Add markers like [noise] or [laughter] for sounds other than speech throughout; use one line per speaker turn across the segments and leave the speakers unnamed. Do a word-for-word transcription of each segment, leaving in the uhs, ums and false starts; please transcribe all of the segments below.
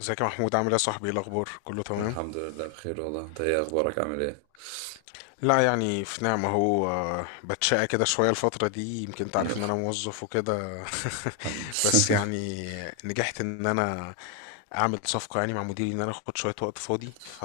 ازيك يا محمود؟ عامل ايه يا صاحبي؟ ايه الاخبار؟ كله تمام؟
الحمد لله بخير والله. انت ايه اخبارك؟ عامل ايه؟
لا، يعني في نعمة. هو آه، بتشقى كده شوية الفترة دي. يمكن انت عارف ان انا موظف وكده.
الحمد
[laughs] بس يعني نجحت ان انا اعمل صفقة يعني مع مديري، ان انا اخد شوية وقت فاضي. ف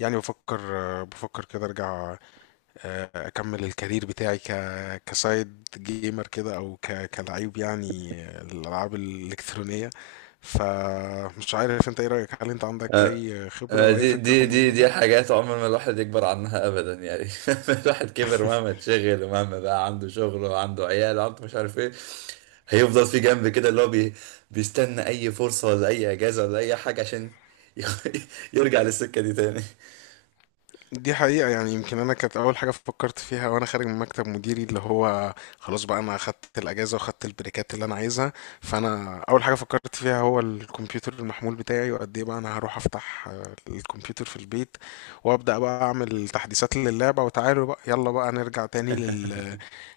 يعني بفكر آه، بفكر كده ارجع، آه، اكمل الكارير بتاعي ك كسايد جيمر كده، او ك كلعيب يعني، آه، الالعاب الالكترونية. فمش عارف انت، ايه رأيك؟ هل انت
[laughs]
عندك
آه،
اي خبرة
آه،
او اي
دي
فكرة في
دي دي
الموضوع
دي
ده؟
حاجات عمر ما الواحد يكبر عنها ابدا يعني. [laughs] الواحد كبر مهما اتشغل ومهما بقى عنده شغل وعنده عيال وعنده مش عارف ايه. هيفضل في جنب كده اللي هو بي بيستنى اي فرصة ولا اي اجازة ولا اي حاجة عشان ي- [laughs] يرجع للسكة دي تاني.
دي حقيقة، يعني يمكن أنا كانت أول حاجة فكرت فيها وأنا خارج من مكتب مديري، اللي هو خلاص بقى أنا أخدت الأجازة وأخدت البريكات اللي أنا عايزها. فأنا أول حاجة فكرت فيها هو الكمبيوتر المحمول بتاعي، وقد إيه بقى أنا هروح أفتح آه، الكمبيوتر في البيت، وأبدأ بقى أعمل تحديثات للعبة. وتعالوا بقى يلا بقى نرجع تاني
[laughs]
لل...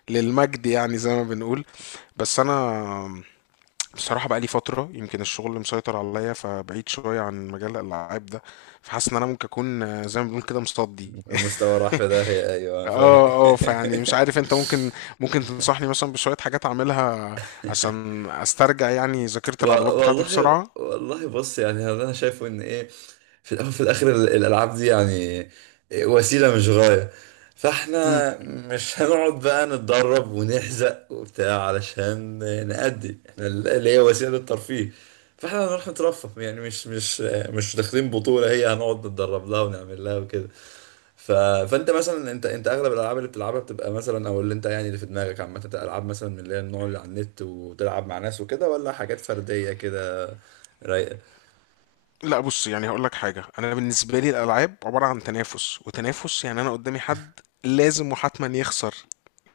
للمجد يعني، زي ما بنقول. بس أنا بصراحة بقى لي فترة يمكن الشغل مسيطر عليا، فبعيد شوية عن مجال الألعاب ده. فحاسس إن أنا ممكن أكون آه، زي ما بنقول كده مصدي.
المستوى راح
[laughs]
في داهية، ايوه فاهم.
اه اه، فيعني مش عارف انت، ممكن ممكن تنصحني مثلا بشوية حاجات اعملها
[laughs]
عشان استرجع يعني ذاكرة
و-
العضلات بتاعتي
والله
بسرعة.
والله، بص يعني هذا انا شايفه ان ايه. في الاول وفي الاخر ال- الالعاب دي يعني وسيله مش غايه،
امم.
فاحنا مش هنقعد بقى نتدرب ونحزق وبتاع علشان نأدي احنا اللي هي وسيله الترفيه. فاحنا هنروح نترفه، يعني مش مش مش داخلين بطولة هي هنقعد نتدرب لها ونعمل لها وكده. ف... فانت مثلا انت انت اغلب الالعاب اللي بتلعبها بتبقى مثلا، او اللي انت يعني اللي في دماغك عامة، انت العاب مثلا من اللي هي النوع اللي على النت وتلعب مع ناس وكده، ولا حاجات فردية كده رايقة؟
لا بص، يعني هقول لك حاجة. انا بالنسبة لي الالعاب عبارة عن تنافس وتنافس. يعني انا قدامي حد لازم وحتما يخسر،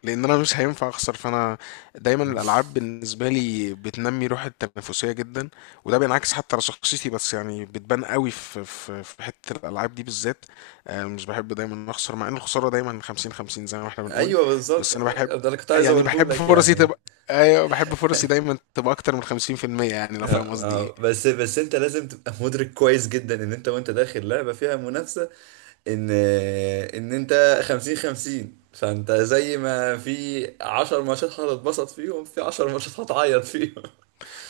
لان انا مش هينفع اخسر. فانا دايما الالعاب
[laughs]
بالنسبه لي بتنمي روح التنافسيه جدا، وده بينعكس حتى على شخصيتي. بس يعني بتبان قوي في في في حته الالعاب دي بالذات. آه، مش بحب دايما اخسر، مع ان الخساره دايما خمسين خمسين زي ما احنا بنقول.
ايوه بالظبط،
بس انا بحب،
ده اللي كنت عايز
يعني
اقوله
بحب
لك
فرصي
يعني.
تبقى، ايوه بحب فرصي دايما تبقى اكتر من خمسين بالمية. يعني لو
آه،
فاهم قصدي ايه.
آه، بس بس انت لازم تبقى مدرك كويس جدا ان انت وانت داخل لعبة فيها منافسة، ان ان انت خمسين خمسين. فانت زي ما في عشر ماتشات هتتبسط فيهم، في عشر ماتشات هتعيط فيهم.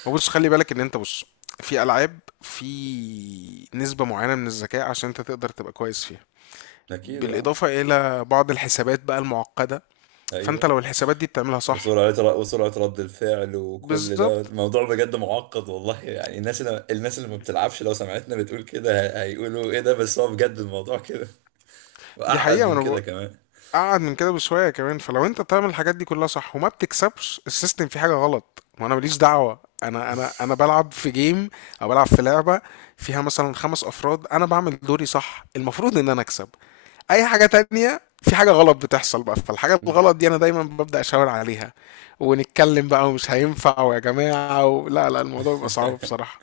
ما بص، خلي بالك ان انت، بص، في العاب في نسبه معينه من الذكاء عشان انت تقدر تبقى كويس فيها،
[laughs] اكيد اه.
بالإضافة إلى بعض الحسابات بقى المعقدة. فأنت
ايوه
لو الحسابات دي بتعملها صح...
وسرعة ر- وسرعة رد الفعل وكل ده،
بالظبط.
الموضوع بجد معقد والله، يعني الناس اللي الناس اللي ما بتلعبش لو سمعتنا بتقول كده هي- هيقولوا ايه ده، بس هو بجد الموضوع كده
دي حقيقة،
وأعقد
ما
من
أنا
كده
بقول.
كمان.
أقعد من كده بشوية كمان. فلو أنت بتعمل الحاجات دي كلها صح وما بتكسبش، السيستم فيه حاجة غلط. وأنا ماليش دعوة، أنا أنا أنا بلعب في جيم أو بلعب في لعبة فيها مثلا خمس أفراد. أنا بعمل دوري صح، المفروض إن أنا أكسب. أي حاجة تانية، في حاجة غلط بتحصل بقى. فالحاجة الغلط دي أنا دايما ببدأ أشاور عليها، ونتكلم بقى، ومش هينفع ويا جماعة و... لا لا، الموضوع بيبقى صعب
[laughs]
بصراحة.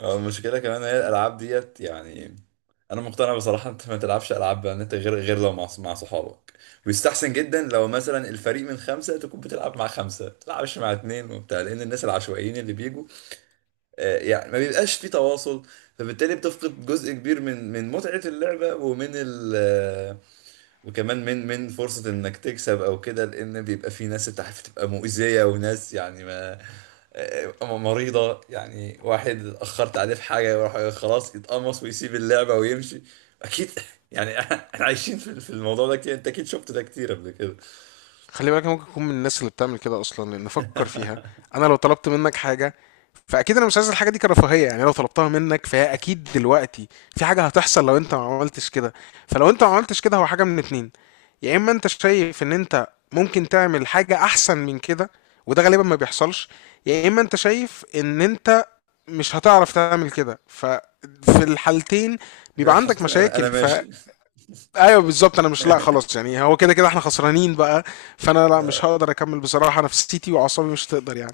اه، المشكلة كمان هي الألعاب ديت، يعني أنا مقتنع بصراحة أنت ما تلعبش ألعاب بأن أنت غير غير لو مع مع صحابك. ويستحسن جدا لو مثلا الفريق من خمسة تكون بتلعب مع خمسة، ما تلعبش مع اتنين وبتاع، لأن الناس العشوائيين اللي بيجوا آه، يعني ما بيبقاش في تواصل. فبالتالي بتفقد جزء كبير من من متعة اللعبة ومن ال آه، وكمان من من فرصة انك تكسب او كده، لان بيبقى في ناس انت عارف تبقى مؤذية وناس يعني ما آه، مريضة، يعني واحد اتأخرت عليه في حاجة يروح خلاص يتقمص ويسيب اللعبة ويمشي. اكيد. [laughs] يعني احنا عايشين في في الموضوع ده كتير، انت اكيد شفت ده كتير قبل كده. [laughs]
خلي بالك أنا ممكن اكون من الناس اللي بتعمل كده اصلا. لان فكر فيها، انا لو طلبت منك حاجه، فاكيد انا مش عايز الحاجه دي كرفاهيه. يعني لو طلبتها منك فهي اكيد دلوقتي في حاجه هتحصل لو انت ما عملتش كده. فلو انت ما عملتش كده، هو حاجه من اتنين: يا اما انت شايف ان انت ممكن تعمل حاجه احسن من كده، وده غالبا ما بيحصلش، يا اما انت شايف ان انت مش هتعرف تعمل كده. ففي الحالتين بيبقى عندك
حسيت إن انا انا
مشاكل.
ماشي.
ايوه بالظبط. انا مش، لا
[laughs]
خلاص، يعني هو كده كده احنا خسرانين بقى. فانا لا، مش هقدر اكمل بصراحه. نفسيتي واعصابي مش هتقدر يعني.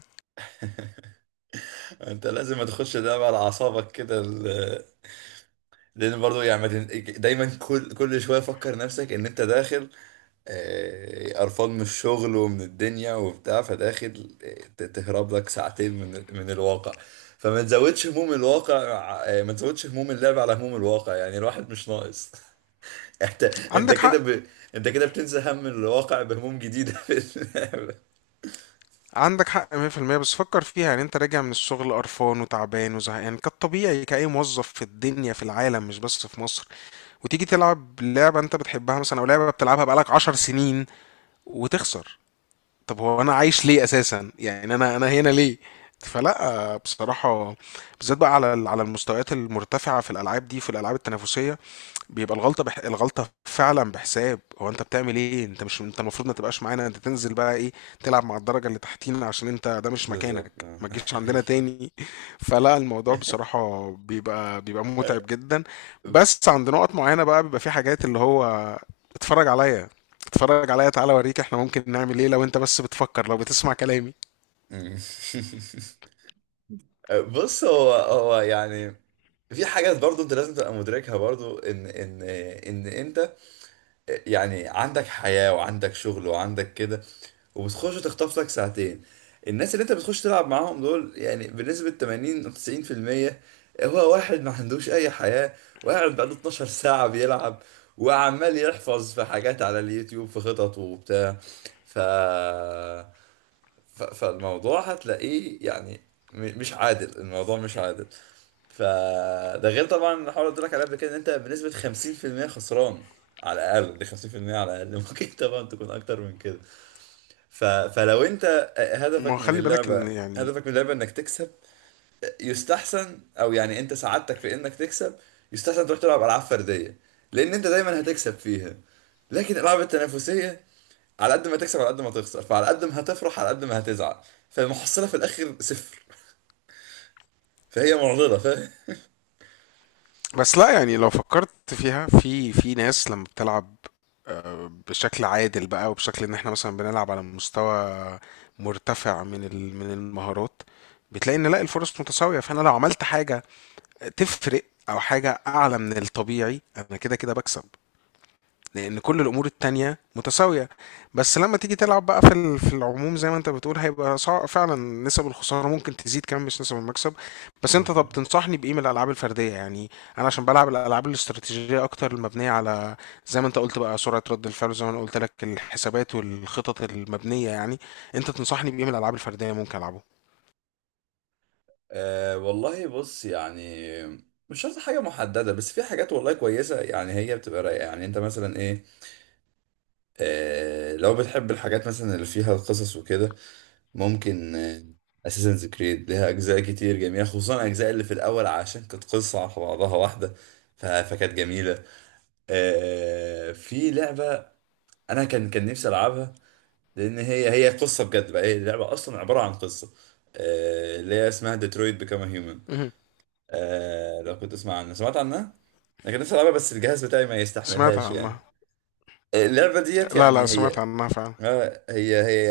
انت لازم ما تخش اللعبة على اعصابك كده، ال- لان برضو يعني ما تن- دايما كل كل شويه فكر نفسك ان انت داخل آه، قرفان من الشغل ومن الدنيا وبتاع، فداخل آه، ت- تهرب لك ساعتين من من الواقع. فما تزودش هموم الواقع، آه، ما تزودش هموم اللعب على هموم الواقع، يعني الواحد مش ناقص. [laughs] انت انت
عندك
كده
حق.
ب... انت كده بتنسى هم الواقع بهموم جديدة [laughs] في اللعبة.
عندك حق مية في المية. بس فكر فيها يعني. انت راجع من الشغل قرفان وتعبان وزهقان، كالطبيعي كأي موظف في الدنيا في العالم مش بس في مصر، وتيجي تلعب لعبه انت بتحبها مثلا، او لعبه بتلعبها بقالك عشر سنين، وتخسر. طب هو انا عايش ليه اساسا؟ يعني انا انا هنا ليه؟ فلا بصراحه، بالذات بقى على على المستويات المرتفعه في الالعاب دي، في الالعاب التنافسيه، بيبقى الغلطة بح... الغلطة فعلا بحساب. هو انت بتعمل ايه؟ انت مش، انت المفروض ما تبقاش معانا. انت تنزل بقى، ايه، تلعب مع الدرجة اللي تحتينا، عشان انت ده مش
بالظبط.
مكانك،
آه،
ما تجيش عندنا
أي.
تاني. [laughs] فلا الموضوع
[laughs]
بصراحة بيبقى بيبقى متعب جدا. بس عند نقط معينة بقى بيبقى في حاجات، اللي هو اتفرج عليا، اتفرج عليا، تعالى اوريك احنا ممكن نعمل ايه، لو انت بس بتفكر، لو بتسمع كلامي.
أمم. بص هو هو يعني في حاجات برضو انت لازم تبقى مدركها، برضو ان ان ان انت يعني عندك حياة وعندك شغل وعندك كده، وبتخش تخطف لك ساعتين. الناس اللي انت بتخش تلعب معاهم دول يعني بنسبة ثمانين او تسعين بالمية، هو واحد ما عندوش اي حياة وقاعد بقاله اتناشر ساعة بيلعب، وعمال يحفظ في حاجات على اليوتيوب في خطط وبتاع. ف... ف... فالموضوع هتلاقيه يعني م- مش عادل، الموضوع مش عادل. فده غير طبعا الحوار اللي قلت لك عليه قبل كده، ان انت بنسبة خمسين في المية خسران على الاقل. دي خمسين بالمية على الاقل. [laughs] ممكن طبعا تكون اكتر من كده. ف... فلو انت
ما هو
هدفك من
خلي بالك ان
اللعبة
يعني،
هدفك من اللعبة انك تكسب، يستحسن، او يعني انت سعادتك في انك تكسب، يستحسن تروح تلعب العاب فردية لان انت دايما هتكسب فيها. لكن الالعاب التنافسية، على قد ما تكسب على قد ما تخسر، فعلى قد ما هتفرح على قد ما هتزعل، فالمحصلة في الاخر صفر، فهي معضلة.
بس لا يعني لو فكرت فيها، في في ناس لما بتلعب آه، بشكل عادل بقى، وبشكل ان احنا مثلا بنلعب على مستوى مرتفع من ال- من المهارات، بتلاقي ان لا، الفرص متساوية. فانا لو عملت حاجة تفرق، او حاجة اعلى من الطبيعي، انا كده كده بكسب، لان كل الامور التانية متساوية. بس لما تيجي تلعب بقى في ال- في العموم، زي ما انت بتقول هيبقى صعب فعلا. نسب الخسارة ممكن تزيد كمان، مش نسب المكسب. بس انت طب
فاهم؟
تنصحني بايه من الالعاب الفردية يعني؟ انا عشان بلعب الالعاب الاستراتيجية اكتر، المبنية على، زي ما انت قلت بقى، سرعة رد الفعل، زي ما انا قلت لك، الحسابات والخطط المبنية يعني. انت تنصحني بايه من الالعاب الفردية ممكن العبه؟
أه والله بص يعني مش شرط حاجة محددة، بس في حاجات والله كويسة، يعني هي بتبقى رايقة، يعني انت مثلا ايه. أه لو بتحب الحاجات مثلا اللي فيها القصص وكده، ممكن اساسنز كريد ليها اجزاء كتير جميلة، خصوصا الاجزاء اللي في الاول عشان كانت قصة على بعضها واحدة ف- فكانت جميلة. أه في لعبة انا كان كان نفسي العبها لان هي هي قصة بجد بقى، هي اللعبة اصلا عبارة عن قصة، أه اللي هي اسمها ديترويت بيكام هيومن.
مهم.
آه لو كنت تسمع عنها، سمعت عنها. انا كان نفسي العبها بس الجهاز بتاعي ما
سمعت
يستحملهاش يعني.
عنها.
آه، اللعبه ديت
لا لا،
يعني
سمعت
هي
عنها فعلا.
آه، هي هي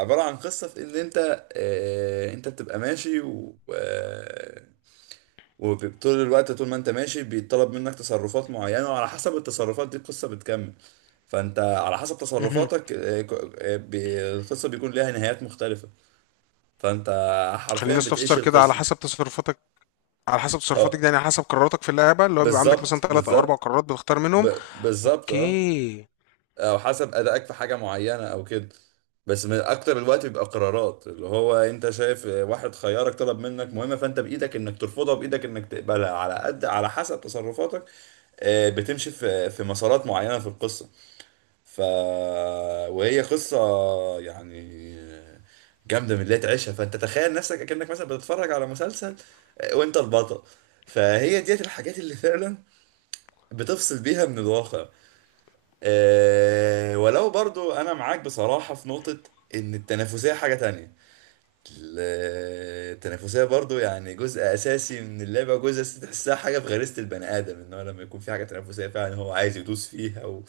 عباره عن قصه في ان انت آه، انت بتبقى ماشي، و آه، وطول الوقت طول ما انت ماشي بيطلب منك تصرفات معينة، وعلى حسب التصرفات دي القصة بتكمل، فانت على حسب
مهم.
تصرفاتك آه، ك- آه، بي- القصة بيكون لها نهايات مختلفة، فانت حرفيا
خليني
بتعيش
استفسر كده، على
القصة.
حسب تصرفاتك؟ على حسب تصرفاتك
اه،
دي يعني على حسب قراراتك في اللعبة، اللي هو بيبقى عندك مثلا
بالظبط
ثلاث أو أربع
بالظبط.
قرارات بتختار
ب...
منهم؟
بالظبط اه.
أوكي.
او حسب ادائك في حاجه معينه او كده، بس من اكتر الوقت بيبقى قرارات اللي هو انت شايف واحد خيارك طلب منك مهمه، فانت بايدك انك ترفضها بايدك انك تقبلها، على قد على حسب تصرفاتك آه، بتمشي في في مسارات معينه في القصه. ف وهي قصه يعني جامده من اللي هي تعيشها، فانت تخيل نفسك اكنك مثلا بتتفرج على مسلسل آه، وانت البطل، فهي ديت الحاجات اللي فعلا بتفصل بيها من الواقع. أه ولو برضو انا معاك بصراحة في نقطة، ان التنافسية حاجة تانية. ال- التنافسية برضو يعني جزء اساسي من اللعبة، جزء اساسي تحسها حاجة في غريزة البني ادم ان هو لما يكون في حاجة تنافسية فعلا هو عايز يدوس فيها و...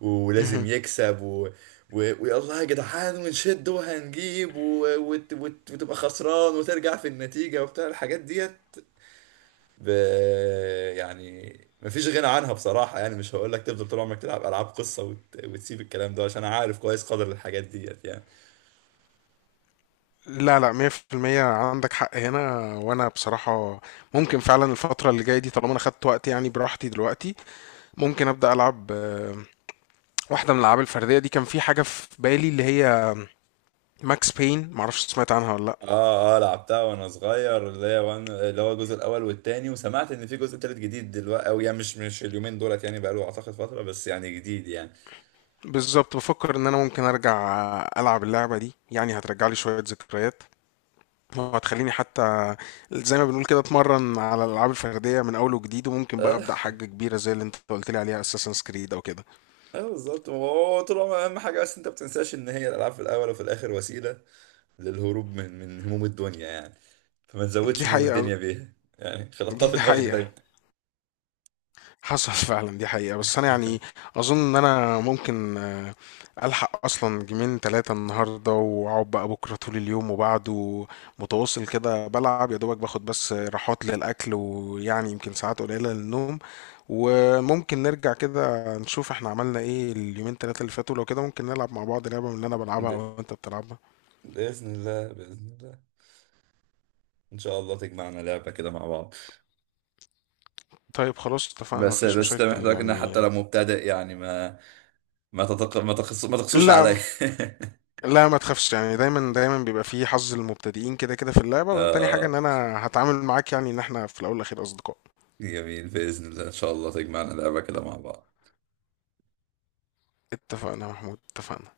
ولازم
مهم.
يكسب و... و... ويلا يا جدعان ونشد وهنجيب و... وت... وت... وتبقى خسران وترجع في النتيجة وبتاع الحاجات ديت. ب... يعني مفيش غنى عنها بصراحة، يعني مش هقول لك تفضل طول عمرك تلعب ألعاب قصة وت... وتسيب الكلام ده، عشان أنا عارف كويس قدر الحاجات ديت يعني.
لا لا، مية في المية. عندك حق هنا. وأنا بصراحة ممكن فعلا الفترة اللي جاية دي، طالما أنا خدت وقت يعني براحتي دلوقتي، ممكن أبدأ ألعب آه، واحدة من الألعاب الفردية دي. كان في حاجة في بالي اللي هي ماكس بين، معرفش سمعت عنها ولا لأ.
اه اه، لعبتها وانا صغير اللي هي وان... اللي هو الجزء الاول والتاني، وسمعت ان في جزء تالت جديد دلوقتي، او يعني مش مش اليومين دولت يعني بقاله اعتقد فترة بس يعني جديد يعني.
بالظبط، بفكر إن أنا ممكن أرجع ألعب اللعبة دي، يعني هترجع لي شوية ذكريات، وهتخليني حتى زي ما بنقول كده اتمرن على الالعاب الفرديه من اول وجديد. وممكن بقى
اه,
ابدا حاجه كبيره زي اللي انت قلت لي عليها، اساسن كريد او كده.
آه بالظبط. هو طول عمرك اهم حاجة، بس انت ما بتنساش ان هي الالعاب في الاول وفي الاخر وسيلة للهروب من من هموم الدنيا، يعني فما
دي
تزودش هموم
حقيقه.
الدنيا بيها، يعني خلطها في
دي
دماغك
حقيقه.
دايما.
حصل [laughs] فعلا. دي حقيقة، بس أنا يعني أظن إن أنا ممكن آه، ألحق أصلا جيمين تلاتة النهاردة، وأقعد بقى بكرة طول اليوم وبعده متواصل كده بلعب، يا دوبك باخد بس راحات للأكل، ويعني يمكن ساعات قليلة للنوم. وممكن نرجع كده نشوف احنا عملنا ايه اليومين تلاتة اللي فاتوا. لو كده ممكن نلعب مع بعض لعبة، من اللي أنا بلعبها أو أنت بتلعبها.
بإذن الله، بإذن الله، إن شاء الله تجمعنا لعبة كده مع بعض.
طيب خلاص، اتفقنا،
بس
مفيش
بس ده
مشاكل
محتاج إن حتى
يعني.
لو مبتدئ يعني ما ما تتق... ما تقص... ما تقصوش
لا.
عليا. [laughs]
لا ما تخافش يعني، دايما دايما بيبقى فيه حظ المبتدئين كده كده في اللعبة، وتاني حاجة
آه
ان انا هتعامل معاك يعني ان احنا في الاول والاخير اصدقاء.
جميل، بإذن الله إن شاء الله تجمعنا لعبة كده مع بعض.
اتفقنا يا محمود، اتفقنا.